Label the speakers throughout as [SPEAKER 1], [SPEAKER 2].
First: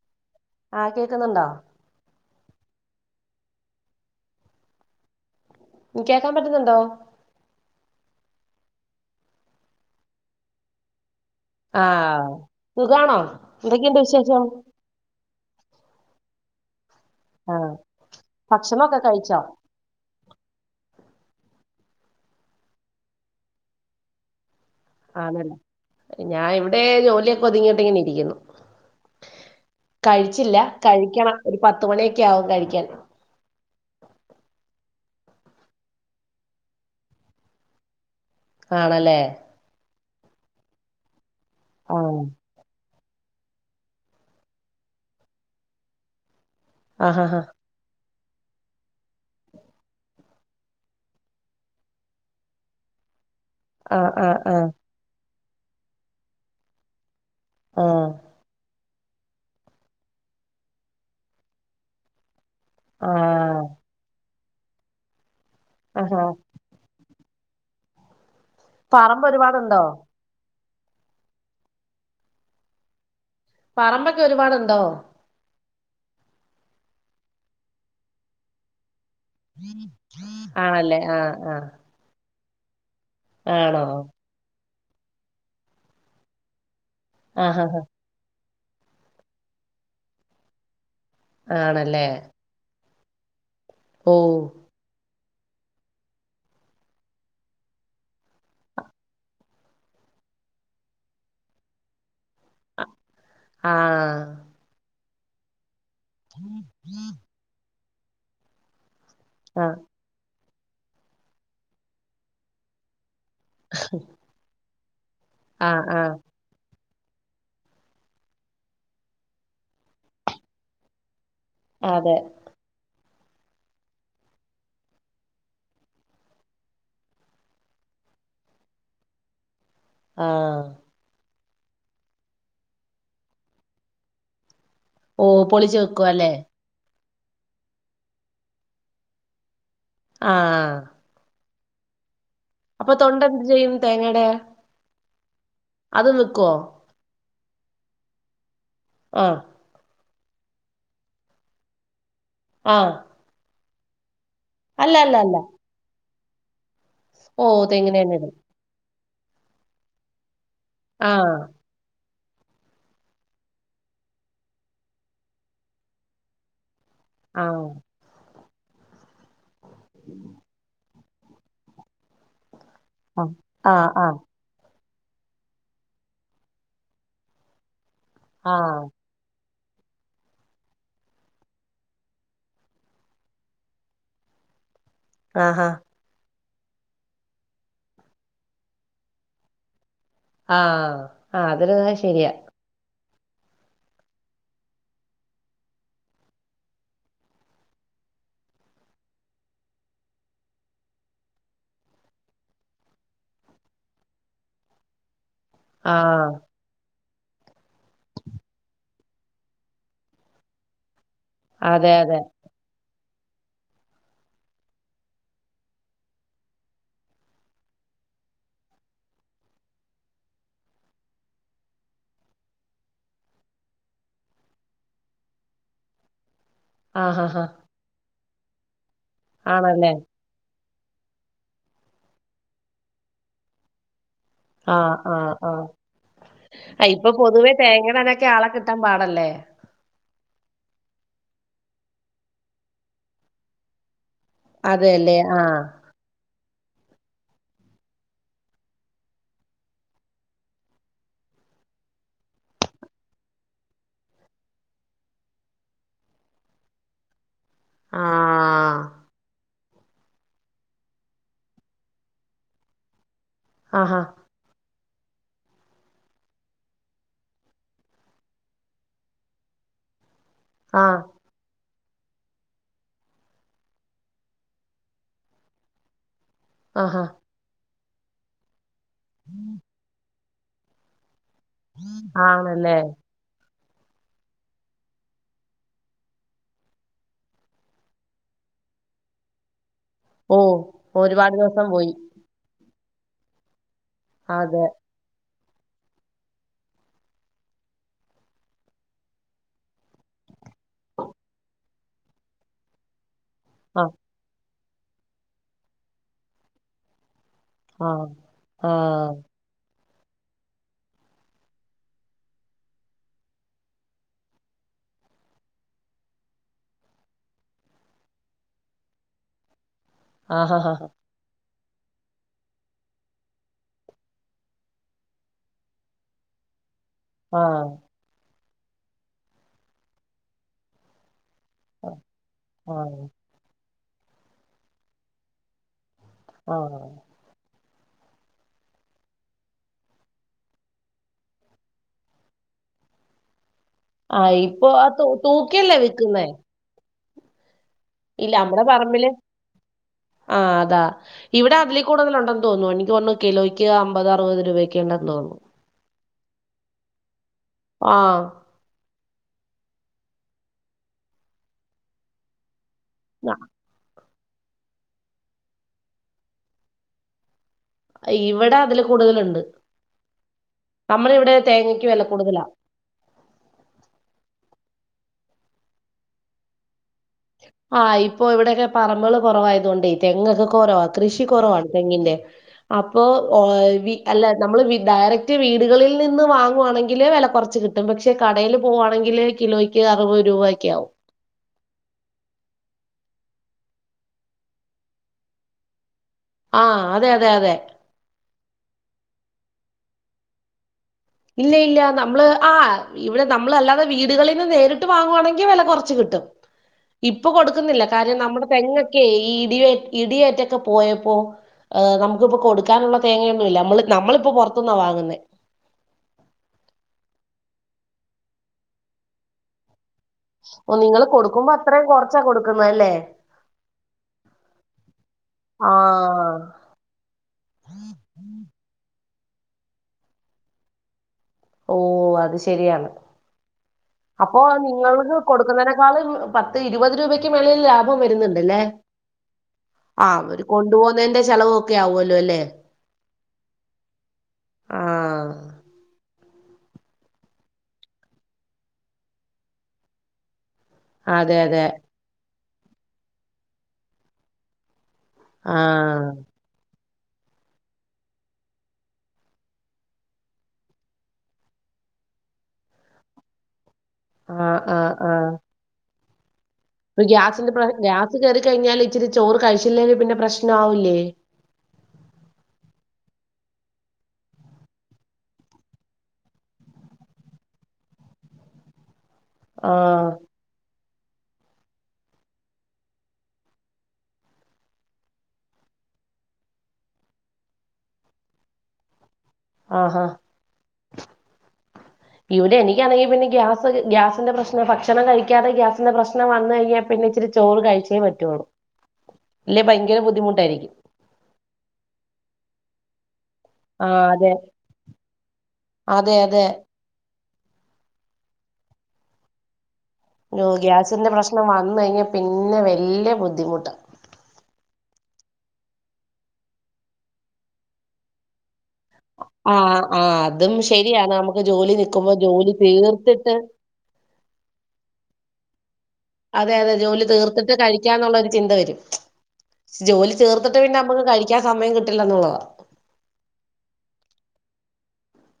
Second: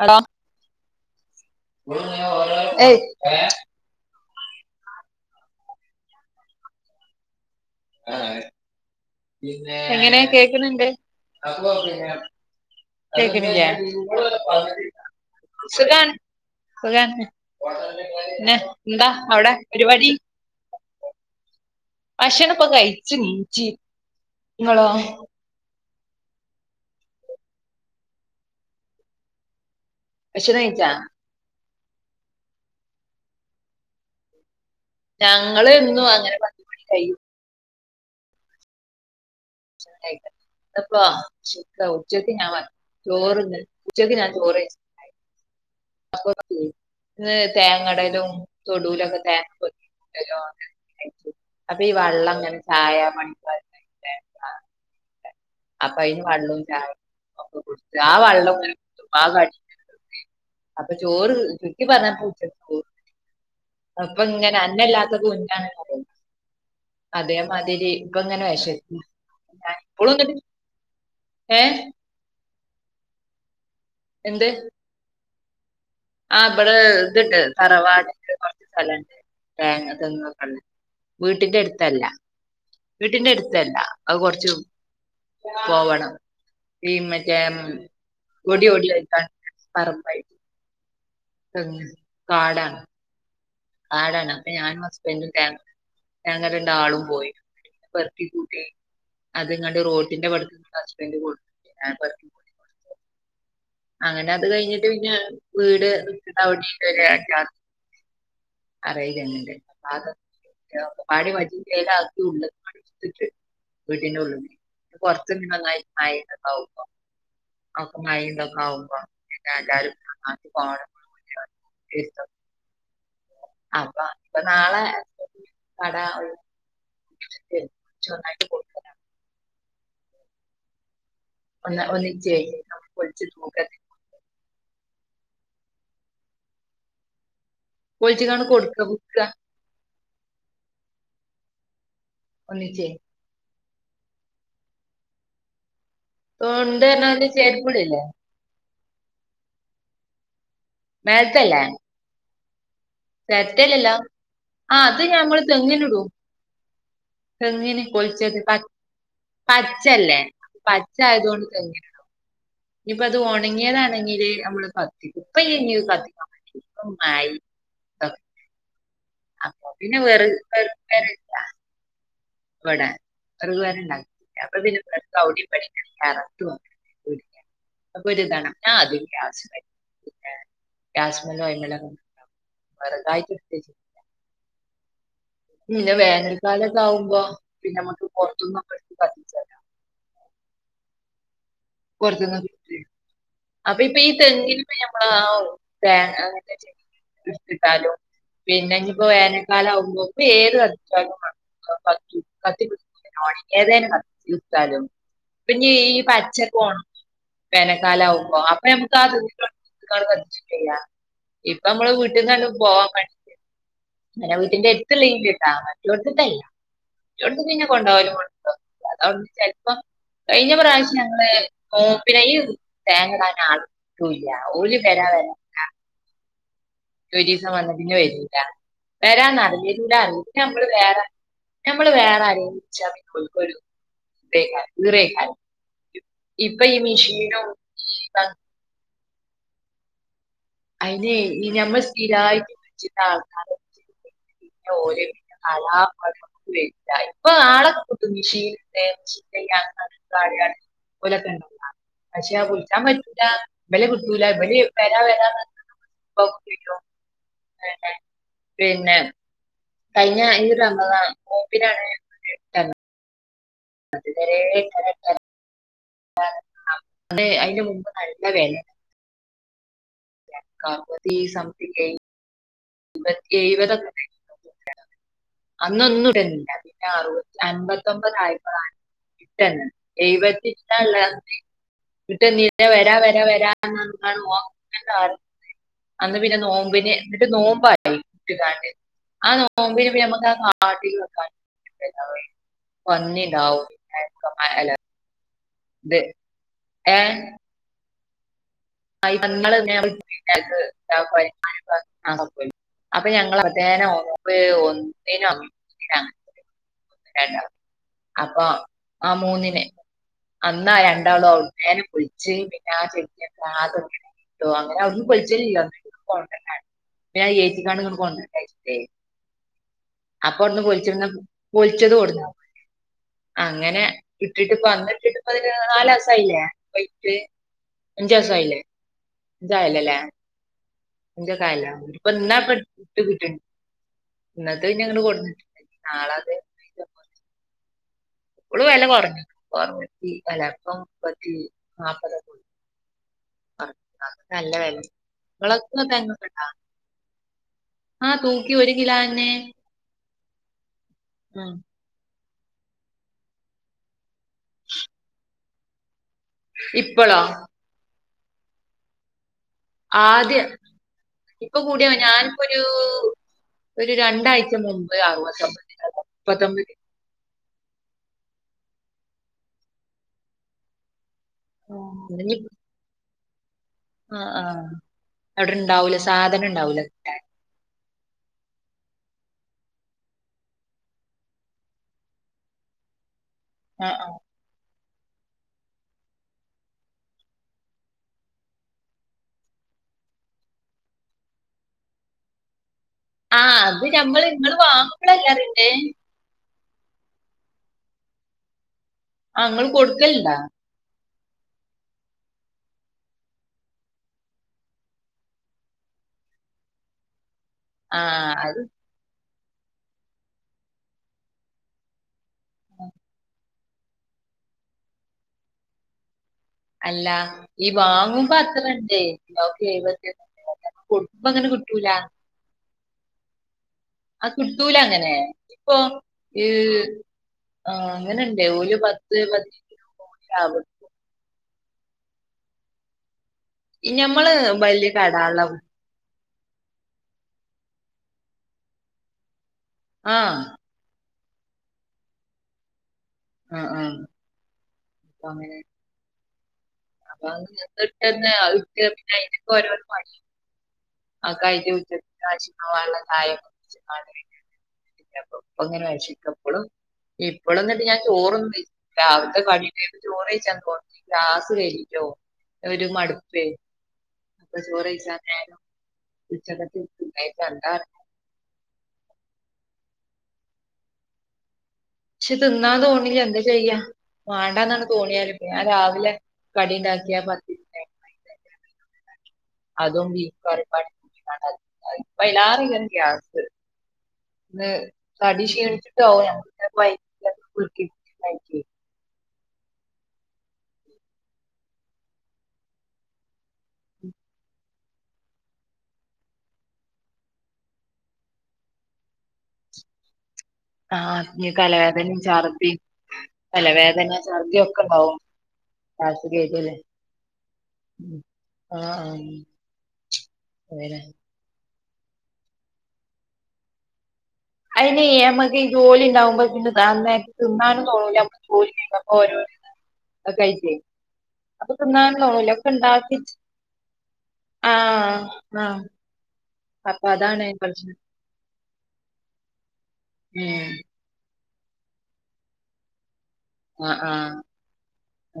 [SPEAKER 1] Hello
[SPEAKER 2] ആഹ കേക്കുന്നുണ്ടോ
[SPEAKER 1] ഏയ്
[SPEAKER 2] കേൾക്കാൻ പറ്റുന്നുണ്ടോ വോ
[SPEAKER 1] ആഹ എങ്ങനെയ കേക്കുന്നുണ്ട് അപ്പൊ പിന്ന
[SPEAKER 2] ആഹ് സുഖാണോ
[SPEAKER 1] കേൾക്ക്‌ണില്ലേ
[SPEAKER 2] എന്തൊക്കെയുണ്ട് വിശേഷം
[SPEAKER 1] [unintelligible] സുഖാണ് സുഖാണ്
[SPEAKER 2] ആഹ്
[SPEAKER 1] ന്നെ
[SPEAKER 2] ഭക്ഷണൊക്കെ
[SPEAKER 1] ന്താ
[SPEAKER 2] കഴിച്ചോ
[SPEAKER 1] അവ്ടെ പരിപാടി ഭക്ഷണ പ്പൊ കഴ്ച്ച് നീച്ച് ങ്ങളോ?
[SPEAKER 2] ആണല്ലേ ഞാൻ ഇവിടെ ജോലിയൊക്കെ ഒതുങ്ങിട്ടി ഇങ്ങനെ ഇരിക്കുന്നു കഴിച്ചില്ല
[SPEAKER 1] ഭക്ഷണം കഴിച്ചാ
[SPEAKER 2] കഴിക്കണം ഒരു പതു മണിയൊക്കെ ആകും കഴിക്കാൻ
[SPEAKER 1] ഞങ്ങള് ഇന്നും അങ്ങനെ പത് മണി കഴിയും
[SPEAKER 2] ആണല്ലേ
[SPEAKER 1] അപ്പശിക്ക
[SPEAKER 2] ആഹ്
[SPEAKER 1] ഉച്ചത്തിഞ വ ചോറ്ന്ന് ഉച്ചക്ക് ഞാൻ ചോറ് കഴിച്ച്
[SPEAKER 2] ആഹ്
[SPEAKER 1] ഇന്ന്
[SPEAKER 2] ആഹ്
[SPEAKER 1] തേങ്ങടലും തൊടുലൊക്കെ തേങ്ങ പോയി [unintelligible] അത് ഈ വെള്ളം ഇങ്ങനെ ചായ പണിക്ക-
[SPEAKER 2] ആഹ് ആഹ് ആഹ്
[SPEAKER 1] അപ്പൊ അയിന് വെള്ളം ചായ ഒക്കെ
[SPEAKER 2] ആഹ്
[SPEAKER 1] കുടിച്ചു ആ വ വെള്ളും ആ വെള്ളം കടി അപ്പൊ ചോറ് ചുരുക്കി പറഞ്ഞാ ഇപ്പോ ഉച്ചയ്ക്ക് [inaudible]
[SPEAKER 2] ആഹ്
[SPEAKER 1] അപ്പൊ ഇങ്ങനെ അന്ന ഇല്ലാത്തത് കുറ്റാണ്ല
[SPEAKER 2] ആഹ് ഹാ
[SPEAKER 1] അതേമാതിരി ഇപ്പങ്ങനെ വിശക്ക
[SPEAKER 2] പറമ്പ് ഒരുപാടുണ്ടോ
[SPEAKER 1] ഇപ്പോളന്നിട്ട ഏ
[SPEAKER 2] പറമ്പൊക്കെ ഒരുപാടുണ്ടോ
[SPEAKER 1] ആഹ് ഇവിടെ ഇത്ണ്ട് തറവാടിൻ്റെ കുറച്ച് സ്ഥലുണ്ട് തേങ്ങ തെങ്ങ് ഒക്കെ ഉണ്ട്
[SPEAKER 2] ആണല്ലേ ആഹ്
[SPEAKER 1] വീട്ടിന്റെ
[SPEAKER 2] ആഹ്
[SPEAKER 1] അടുത്തല്ല വീട്ടിന്റെ അടുത്തല്ല
[SPEAKER 2] ആണോ
[SPEAKER 1] അത് കൊറച്ചും പോവണം ഈ മറ്റേ
[SPEAKER 2] ആഹ് ആഹ്
[SPEAKER 1] ടി ഓടിലക്കാ [inaudible] പറമ്പായി
[SPEAKER 2] ആണല്ലേ
[SPEAKER 1] [unintelligible] കാടാണ്
[SPEAKER 2] ഓ
[SPEAKER 1] കാടാണ് അപ്പൊ ഞാനും ഹസ്ബൻ്റും [unintelligible] അങ്ങനെ രണ്ടാളും പോയി പെർക്കി കൂട്ടി അത്ങ്ങണ്ട് റോഡിന്റെ ഇവടക്ക് ഹസ്ബൻ്റ് കൊടുന്ന് ഞാൻ പെറുക്കി കൂട്ടി
[SPEAKER 2] ആഹ്
[SPEAKER 1] അങ്ങനെ അത് കഴിഞ്ഞിട്ട് പിന്നെ വീട് അവിടെണ്ട് ഒരു അഞ്ചാറ് തെങ്ങ് അറയിന്നണ്ട്ത
[SPEAKER 2] ആഹ്
[SPEAKER 1] പാടി [unintelligible] മജീലക്ക ഉള്ളത് [inaudible] പുറത്ത് നിന്ന് ഉള്ള
[SPEAKER 2] ആഹ് ആഹ്
[SPEAKER 1] [unintelligible] അപ്പ അപ്പമഴയൊക്കെ ആവുമ്പോ പിന്നെ എല്ലാവരും അങ്ങട്ട് പോണം
[SPEAKER 2] അതെ
[SPEAKER 1] [unintelligible] അപ്പൊ ഇപ്പൊ നാളെ കടന്നായിട്ട് [inaudible] പിന്നെ
[SPEAKER 2] ആഹ്
[SPEAKER 1] ഒന്ന് ഒന്നിച്ച് നമുക്ക് പൊളിച്ച് തൂക്കാക്കി നോക്കെ
[SPEAKER 2] ഓ പൊളിച്ച് വെക്കുവ അല്ലേ
[SPEAKER 1] പോളിച്ച് കാണ്ട് കൊടുക്കുക വിക്ക
[SPEAKER 2] ആഹ് ആഹ്
[SPEAKER 1] ഒന്നിച്ചേ
[SPEAKER 2] അപ്പൊ തൊണ്ട് എന്ത് ചെയ്യും തേങ്ങടെ അതും വിക്കോ
[SPEAKER 1] [unintelligible] ചേരിപ്പളില്ലേ
[SPEAKER 2] ഓ
[SPEAKER 1] മേലത്തല്ലേ
[SPEAKER 2] ആഹ്
[SPEAKER 1] ചിരട്ടല്ലല്ലേ ആഹ്
[SPEAKER 2] അല്ല
[SPEAKER 1] അത്
[SPEAKER 2] അല്ല അല്ല
[SPEAKER 1] ഞമ്മള് തെങ്ങിനിടും
[SPEAKER 2] ഓ
[SPEAKER 1] തെങ്ങിന്
[SPEAKER 2] തന്നെ ഇടും
[SPEAKER 1] [inaudible] പച്ചല്ലേ പച്ച ആയത്
[SPEAKER 2] ആഹ്
[SPEAKER 1] കൊണ്ട് തെങ്ങിനിട്ടും ഇനിയിപ്പ അത് ഉണങ്ങിയതാണെങ്കില് നമ്മള് കത്തിക്കും ഇപ്പ ഇനി കത്തിക്ക ഇപ്പം മാരി
[SPEAKER 2] ആഹ്
[SPEAKER 1] [unintelligible] അപ്പൊ പിന്നെ വെറക് ഇവിടെ വിറക്
[SPEAKER 2] ആഹ്
[SPEAKER 1] പെരണ്ടാക്കും
[SPEAKER 2] ആഹ്
[SPEAKER 1] അപ്പൊ പിന്നെ അവിടെ മ്പിടിം [inaudible] പട കറത്ത് വട അപ്പൊ ഒരുതണം
[SPEAKER 2] ആഹ്
[SPEAKER 1] ആ അത് ഗ്യാസ്മ്മെ പിന്നെ [unintelligible] വെറകായിട്ട്
[SPEAKER 2] ആഹ് ആഹാ
[SPEAKER 1] പിന്നെ വേനൽക്കാല ഒക്കെ ആകുമ്പോ പിന്നെ നമ്മുക്ക് പുറത്തുന്നൊക്കെ എടുത്ത് കത്തിച്ചാ മതി
[SPEAKER 2] ആഹ് ആഹ് അതൊരുതാ ശരിയാ
[SPEAKER 1] പുറത്തുനിന്നൊക്കെ എടുത്ത് അപ്പൊ ഇപ്പി ഈ തെങ്ങില ഞമ്മൾ ആ തേങ്ങ സൃഷ്ടിത്താലോ [inaudible] പിന്നെ ഞ്ഞിപ്പൊ വേനൽക്കാലാഉമ്പോ ഇപ്പ ഏത് കത്തിച്ചാലും [unintelligible] കത്തി പിട് ഒണങ്യേതെയ്നു സത്യ [unintelligible] ത്താലും പിന്നെ ഈ
[SPEAKER 2] ആഹ്
[SPEAKER 1] പച്ചക്കോണ് വേനൽക്കാല ആവും ക്കോ അപ്പ നമ്മക്ക് ആ [unintelligible] ഇപ്പ
[SPEAKER 2] അതെ
[SPEAKER 1] മ്മള്
[SPEAKER 2] അതെ
[SPEAKER 1] വീട്ട്ന്നെല്ലും ഭോഒക്കെ ണ്ടാക്കും ങ്ങനെ വീട്ടിന്റെര്ത്ള്ള [unintelligible] ചൊണ്ട് പിന്നെ കൊണ്ട് [unintelligible] ചെൽപ്പം കഴിഞ്ഞ പ്രാവശ്യം ഞങ്ങള് ഓ പിന്നെ ഈദ് തേങ്ങ ഇടാൻ ആൾ കിട്ടൂല്ല ഓല് വരാ വരാ
[SPEAKER 2] ആഹാഹാ
[SPEAKER 1] ഒരീവസം വന്നാ പിന്നെ വരൂല്ല വരാന്ന്
[SPEAKER 2] ആണല്ലേ
[SPEAKER 1] അറിഞ്ഞിക്കൂല്ല അറിഞ്ഞ് ക്ക് നമ്മള് വേറെ ഞമ്മള് വേറെ ആരേങ്കി വിളിച്ചാ പിന്നെ ഓർക്കൊരു
[SPEAKER 2] ആഹ് ആഹ് ആഹ്
[SPEAKER 1] ഈ
[SPEAKER 2] അ ഇപ്പൊ പൊതുവേ തേങ്ങ
[SPEAKER 1] മിഷീനും
[SPEAKER 2] ഇടാനൊക്കെ ആള കിട്ടാൻ പാടല്ലേ
[SPEAKER 1] അയിനെ ഇനി നമ്മൾ സ്ഥിരായിറ്റ് [unintelligible] തോൽ
[SPEAKER 2] അതെല്ലേ ആഹ്
[SPEAKER 1] [unintelligible] ഇപ്പൊ [unintelligible] ഓലൊക്കെ [unintelligible] പക്ഷെ കുഴിച്ചാൻ പറ്റൂല ഇവലെ വീടൂല ഇബല് വരാം വരാന്ന് [unintelligible]
[SPEAKER 2] ആഹ്
[SPEAKER 1] പിന്നെ കഴിഞ ഈ റമദാൻ നോമ്പിനാണ്
[SPEAKER 2] ആഹാ
[SPEAKER 1] വളരേ കറക്റ്റാണ് അതേ അയിൻ്റെ മുമ്പ് നല്ല [unintelligible] ഈ അക്കൗണ്ട്
[SPEAKER 2] ആഹ്
[SPEAKER 1] മതി സംതിങ്ങേ പത്തി എഴ്പതൊക്ക [unintelligible] അന്നൊന്നും ഇടണ്ട പിന്ന
[SPEAKER 2] ആഹാ
[SPEAKER 1] അറുപത് അൻപത്തൊമ്പതായപ്പോഴാണ് കിട്ടെന്നെ എഴുവത്തിചില്ലനള്ളത് ഇട്ട്
[SPEAKER 2] ആണല്ലേ
[SPEAKER 1] [unintelligible] വരാ വരാ വരാ [unintelligible] അന്ന് പിന്നെ നോമ്പിന് ന്നിട്ട് നോമ് [unintelligible] ആ നോമ്പിന് പിന്നെ
[SPEAKER 2] ഓ
[SPEAKER 1] മ്മ
[SPEAKER 2] ഒരുപാട് ദിവസം പോയി
[SPEAKER 1] [unintelligible] പന്നിണ്ടാവോ
[SPEAKER 2] ആതെ
[SPEAKER 1] ദെ ഏഹ് ആയ് നങ്ങള് [unintelligible] അപ്പ ഞങ്ങള പേന
[SPEAKER 2] ആ
[SPEAKER 1] [unintelligible] ഒന്നിനും [unintelligible] വേണ്ട
[SPEAKER 2] ആ
[SPEAKER 1] അപ്പോ
[SPEAKER 2] ആ
[SPEAKER 1] ആഹ് മൂന്നിന് അന്നാ രണ്ടാളും ഔട്ന്നന്നെ കുളിച്ച് പിന്നാ ഷെടിയൊക്കെ ആകെ കേകി ട്ടോ അങ്ങനെ ഒന്നും പൊളിച്ചലില്ലഞ് [unintelligible] ഏച്ചിക്കാണ്ട്ങ്ങട്ട് [unintelligible] അപ്പൊട്ന്ന്
[SPEAKER 2] ആഹഹഹ
[SPEAKER 1] പൊരിച്ച് ടുന്ന പൊൾച്ചതു കൊട്ന്നാ അങ്ങനെ ഇട്ടിട്ട്പ്പ അന്ന് ഇട്ടിട്ട്പ്പ അതിൻ്റെ നാലാസായില്ലേ പോയിട്ട്
[SPEAKER 2] ആഹ്
[SPEAKER 1] അഞ്ചയ്സായില്ലേ അഞ്ചായല്ലല്ലേ അഞ്ചു വെസം ആയല്ലേ ഇപ്പ ഇന്നാ പ്പ ഇട്
[SPEAKER 2] ആ
[SPEAKER 1] ഇട്ട് കിട്ട്ൺ ഇന്നത്തെ ഇനി അങ്ങട്ട് കൊടുത്തിറ്റ് നാള അതെ
[SPEAKER 2] ആഹ്
[SPEAKER 1] ഇപ്പൊള് വെല കൊറഞ്ഞു കൊറഞ്ഞ് കിട്ടി അല്ലേ ഇപ്പം മുപ്പത്തി നാപ്പത് ആണ്
[SPEAKER 2] ആഹ് ഇപ്പൊ ആ തൂക്കിയാ തൂക്കിയല്ലേ വിക്കുന്നേ
[SPEAKER 1] തെങ്ങൊക്കെ ഇണ്ടാ ആഹ്
[SPEAKER 2] ഇല്ല
[SPEAKER 1] തൂക്കി
[SPEAKER 2] അമ്മടെ
[SPEAKER 1] ഒരു
[SPEAKER 2] പറമ്പില്
[SPEAKER 1] കിലോന്നെ
[SPEAKER 2] ആഹ് അതാ
[SPEAKER 1] ഉം
[SPEAKER 2] ഇവിടെ അതില് കൂടുതലൊണ്ടന്ന് തോന്നുന്നു എനിക്ക് തോണ് കിലോക്ക് അമ്പത് അറുപത് രൂപേക്ക ണ്ടെന്ന് തോന്നുന്നു
[SPEAKER 1] ഇപ്പളോ
[SPEAKER 2] ആഹ്.
[SPEAKER 1] ആദ്യ ഇപ്പൊ കൂടിയ ഞാനിപ്പോ ഒരു
[SPEAKER 2] ന്ന്ഹ്
[SPEAKER 1] ഒരു രണ്ടാഴ്ച മുമ്പ് അറുവതൊബതി മുപ്പത്തൊമ്പത്
[SPEAKER 2] ഇവിടെ അതില് കൂടുതല്ണ്ട് നമ്മള് ഇവിടെ തേങ്ങക്ക് വെല കൂടുതലാ
[SPEAKER 1] ആഹ് ആ അവിടെണ്ടാവുലെ സാധനണ്ടാവൂലെ
[SPEAKER 2] ആഹ് ഇപ്പൊ ഇവിടെയൊക്കെ പറമ്പേൾ കൊറവായതുകൊണ്ടേ ഈ തെങ്ങൊക്കെ കൊറവാ കൃഷി കൊറവാണ് തെങ്ങിന്റെ. അപ്പോ ഓ വി അല്ല നമ്മള് ഡയറക്റ്റ് വീടുകളിൽ നിന്ന് വാങ്ങുവാണെങ്കില് വെല കുറച്ച് കിട്ടും പക്ഷെ കടേൽ പോകുവാണെങ്കിൽ കിലോയ് ക്ക്‌ അറുവത് രൂവക്കെ ആവും.
[SPEAKER 1] ആഹ് അത് ഞമ്മൾ ഇങ്ങള് വാങ്ങുബ്ബളല്ലേറുണ്ട്.
[SPEAKER 2] ആഹ് അതെ അതെ അതെ.
[SPEAKER 1] ആ ഇങ്ങൾ കൊട്ക്കൽണ്ട?
[SPEAKER 2] ഇല്ല ഇല്ല നമ്മള് ആഹ്. ഇവിടെ നമ്മൾ അല്ലാതെ വീടുകളിൽ നിന്ന് നേരിട്ട് വാങ്ങുവാണെങ്കിൽ വെല കൊർച്ച് കിട്ടും. ഇപ്പൊ കൊടുക്കുന്നില്ല
[SPEAKER 1] ആ
[SPEAKER 2] കാര്യം നമ്മുടെ
[SPEAKER 1] അത്
[SPEAKER 2] തെങ്ങൊക്കെ ഈ ഇടേ ഇടിയേറ്റൊക്കെ പോയപ്പോ ഏഹ് നമ്ക്കിപ്പൊ കൊടുക്കാൻള്ള തേങ്ങയൊന്നും ഇല്ല നമ്മള് നമ്മളിപ്പൊ പൊർത്ത്ന്നാ വാങ്ങുന്നേ.
[SPEAKER 1] അല്ല ഈ വാങ്ങുംപ അത്രണ്ട് നോക്കിഎയ്
[SPEAKER 2] ഓ നിങ്ങള് കൊടുക്കുമ്പോ അത്രയും കൊറച്ചാ കൊടുക്കുന്നല്ലേ?
[SPEAKER 1] അത് കിട്ടൂല അങ്ങനെ
[SPEAKER 2] ആ
[SPEAKER 1] ഇപ്പൊ [unintelligible] ആ അങ്ങനെണ്ട് ഓല് പത്ത് പതിനഞ് കിലോ ആവും
[SPEAKER 2] ഓ അത് ശരിയാണ്
[SPEAKER 1] ഈ ഞമ്മള് വലിയ
[SPEAKER 2] അപ്പോനിങ്ങക്ക്
[SPEAKER 1] കടാള്ള
[SPEAKER 2] കൊടുക്കുന്നേ ന്നാള് പത്ത് ഇരുപത് രൂപയ്ക്ക് മേളിൽ ലാഭം വരുന്നുണ്ട്ല്ലേ? ആ അവര് കൊണ്ടു പോവുന്നതിന്റെ ചെലവ ഒക്കെ ആവുവല്ലോ ല്ലേ?
[SPEAKER 1] ആഹ് ആഹ്
[SPEAKER 2] ആ
[SPEAKER 1] പ്പങ്ങനെ. അപ്പൊ അ നിന്നിട്ട്ന്നെക്ക് പിന്നെ അതിനൊക്കെ രോരോ പണിയ ആ
[SPEAKER 2] അതെ അതെ
[SPEAKER 1] കഴിക് വിട്ട് രാജവാനുള്ള തായേ കുച്ച് കാണണ്ട് ല്ലപ്പോ
[SPEAKER 2] ആ
[SPEAKER 1] പ്പങ്ങനെയിച്ചീകാ പ്പളും ഇപ്പളും ന്നട്ട് ഞാൻ ചോറൊന്ന് രാവിലെത്തെ കടിൻണ്ടേനു ചോറായ്ച്ചൻ യൊന്നുമില്ല ഗ്യാസ് കേരിട്ടോ ഒരു മട്പ്പേ
[SPEAKER 2] ആ ആ
[SPEAKER 1] ചോറ്
[SPEAKER 2] ആ
[SPEAKER 1] യ്ച്ചാ നേരം ഉച്ചക്ക്
[SPEAKER 2] ഇപ്പൊ ഗ്യാസിന്റെ പ്ര ഗ്യാസ് കേറി കഴിഞ്ഞാൽ ഇച്ചിരി ചോറ് കഴിച്ചില്ലേൽ പിന്നെ പ്രശ്നം ആവില്ലേ?
[SPEAKER 1] ക്ഷേ തിന്നാതോണില്ല എന്ത ചെയ്യ മണ്ടന്നങ്ങു തോന്നിയാല് ഞാൻ രാവിലെ കടിണ്ടാക്കിയാമത്
[SPEAKER 2] ആ
[SPEAKER 1] അതും ബീഫ് കറിപാടി ട്ടിങ്ങഇപ്പൊ എല്ലാര്ക് ഇ കേഗ്യസ് ന്ന് തടി ക്ഷീണിച്ചിട്ടാവ ഞമ്മ്ക്കങ്ങനെ [unintelligible] [inaudible]
[SPEAKER 2] ആഹ് ഹാഹ് ഇവടെ എനിക്കാണെങ്കി പിന്നെ ഗ്യാസ് ഗ്യാസിന്റെ പ്രശ്നം ഭക്ഷണം കഴിക്കാതെ ഗ്യാസിന്റെ പ്രശ്നം വന്നഴിഞ്ഞാൽ പിന്നെചിരി ചോറ് കഴിച്ചേ പറ്റുള്ളൂ ല്ലേ ഭയങ്കര ബുദ്ധിമുട്ടായിരിക്കും.
[SPEAKER 1] ആ അതെനെ തലവേദനയും ചാർധിം
[SPEAKER 2] ആഹ്
[SPEAKER 1] തലവേദന
[SPEAKER 2] അതെ
[SPEAKER 1] ചർദ്യക്കെണ്ടാവും
[SPEAKER 2] അതെ
[SPEAKER 1] ഗാസ്
[SPEAKER 2] അതെ
[SPEAKER 1] കേറിയല്ലേ അഹ് ആഹ്
[SPEAKER 2] ഓ
[SPEAKER 1] അങ്ങനെ
[SPEAKER 2] ഗ്യാസിന്റെ പ്രശ്നം വന്നഴിഞ്ഞാൽ പിന്നെ വെല്യ ബുദ്ധിമുട്ടാ
[SPEAKER 1] അയ്നെ അമ്മക്ക് ഈ ജോലിണ്ടാവുമ്പോ പിന്നെ നന്നായിട്ട് തിന്നാനും തോന്നൂല ജോലി ഓരോര്ന്ന്
[SPEAKER 2] ആഹ് ആഹ് അതും
[SPEAKER 1] അകഴിറ്റെ
[SPEAKER 2] ശരിയാണ് നമുക്ക്
[SPEAKER 1] അപ്പൊ
[SPEAKER 2] ജോലി നിക്കുമ്പോ
[SPEAKER 1] തിന്നാനും
[SPEAKER 2] ജോലി
[SPEAKER 1] തൊന്ന്ല ഒക്കെ
[SPEAKER 2] തീർത്തിട്ട്
[SPEAKER 1] ഉണ്ടാക്കിച്ച് ആഹ് ആഹ്
[SPEAKER 2] അതെ അതെ ജോലി
[SPEAKER 1] അപ്പൊ അതാണ്
[SPEAKER 2] തീർത്തിട്ട്
[SPEAKER 1] പ്രശ്നം
[SPEAKER 2] കഴിക്കാന്നുള്ള ഒരു ചിന്ത വരും ജോലി തീർത്തിട്ട്
[SPEAKER 1] ഉം
[SPEAKER 2] പിന്നെ നമുക്ക് കയ് ക്കാൻ സമയം കിട്ടില്ല എന്നുള്ളതാ
[SPEAKER 1] ആഹ് ആഹ് അ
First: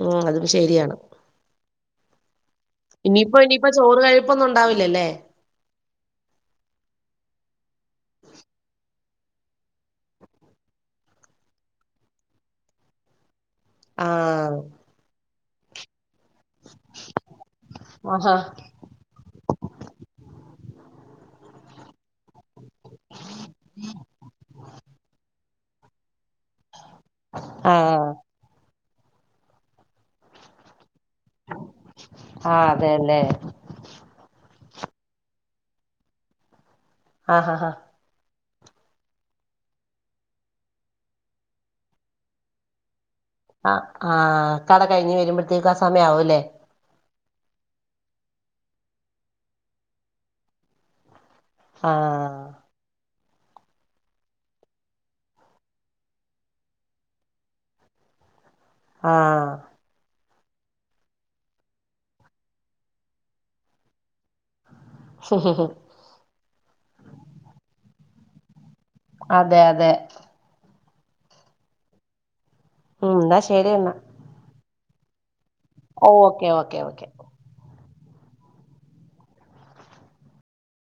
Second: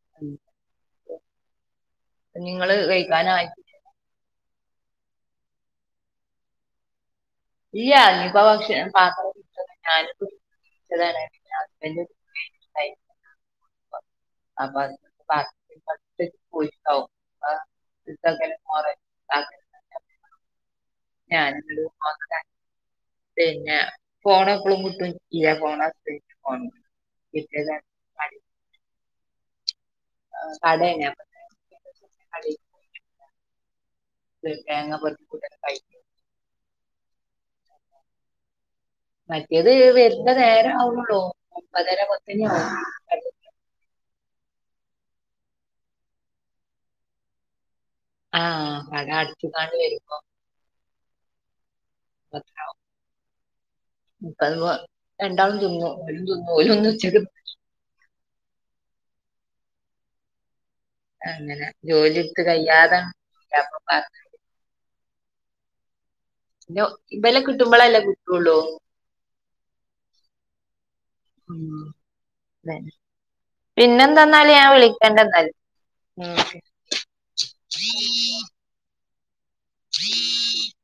[SPEAKER 2] ഉ അതും ശരിയാണ്
[SPEAKER 1] നിങ്ങള്
[SPEAKER 2] ഇനിയിപ്പോ
[SPEAKER 1] കഴിക്കാനായി
[SPEAKER 2] ഇനി പ്പൊ ചോറ് കഴിപ്പൊന്നുംണ്ടാവില്ലല്ലേ?
[SPEAKER 1] ഇല്ലഞ്ഞിപ്പ ഭക്ഷണം [unintelligible] [unintelligible] ഹസ്ബൻഡ് ണ്ടായിര്ന്നു
[SPEAKER 2] ആഹ്
[SPEAKER 1] അപ്പത് [inaudible]
[SPEAKER 2] ആഹ് ഹാ
[SPEAKER 1] ഇതൊക്കെ ഞാന്ണ്ട് നോക്കട്ടെ പിന്നെ ഫോണെപ്പളും കിട്ടും ഇയാ ഫോണാ [inaudible] കിട്ട്യേതാണ്
[SPEAKER 2] ആഹ്
[SPEAKER 1] ആഹ് കടേണ്
[SPEAKER 2] ആഹ് അതെല്ലേ
[SPEAKER 1] ത് തേങ്ങ പെർക്കി കൂട്ടല്
[SPEAKER 2] ആഹ ഹാ
[SPEAKER 1] മറ്റേത് വെർന്ന നേരാവ്ണുള്ളൂ ഒമ്പതര പത്തണ്യാവും
[SPEAKER 2] ആഹ് ആഹ് കട കഴിഞ്ഞ് വരുമ്പോഴത്തേക്കും ആ സമയാവുല്ലേ
[SPEAKER 1] ആഹ് കട അടച്ച്ങ്ങാണ്ട് വര്മ്പോ
[SPEAKER 2] ആഹ്
[SPEAKER 1] കൽവ രണ്ടാളും തുന്നു [unintelligible] ന്നു ഓല്ന്ന് ഉച്ചക്ക്.
[SPEAKER 2] ആഹ്
[SPEAKER 1] അങ്ങനെ ജോലി ഇട്ത്ത് കയ്യാതെപ്പ പറ
[SPEAKER 2] ഹ് ഹ് ഹ്
[SPEAKER 1] ന്നൊ ഇബലെ കിട്ടുമ്പളല്ലെ കിട്ടൊള്ളു
[SPEAKER 2] അതെ അതെ
[SPEAKER 1] ഉം അതെന്നെ
[SPEAKER 2] ഉം എന്നാ ശരി എന്നാ
[SPEAKER 1] പിന്നെന്താന്നാല് ഞാൻ വിളിക്കണ്ട്ന്നാല്
[SPEAKER 2] ഓ
[SPEAKER 1] ഉം
[SPEAKER 2] ഓക്കെ ഓക്കെ ഓക്കെ
[SPEAKER 1] [inaudible]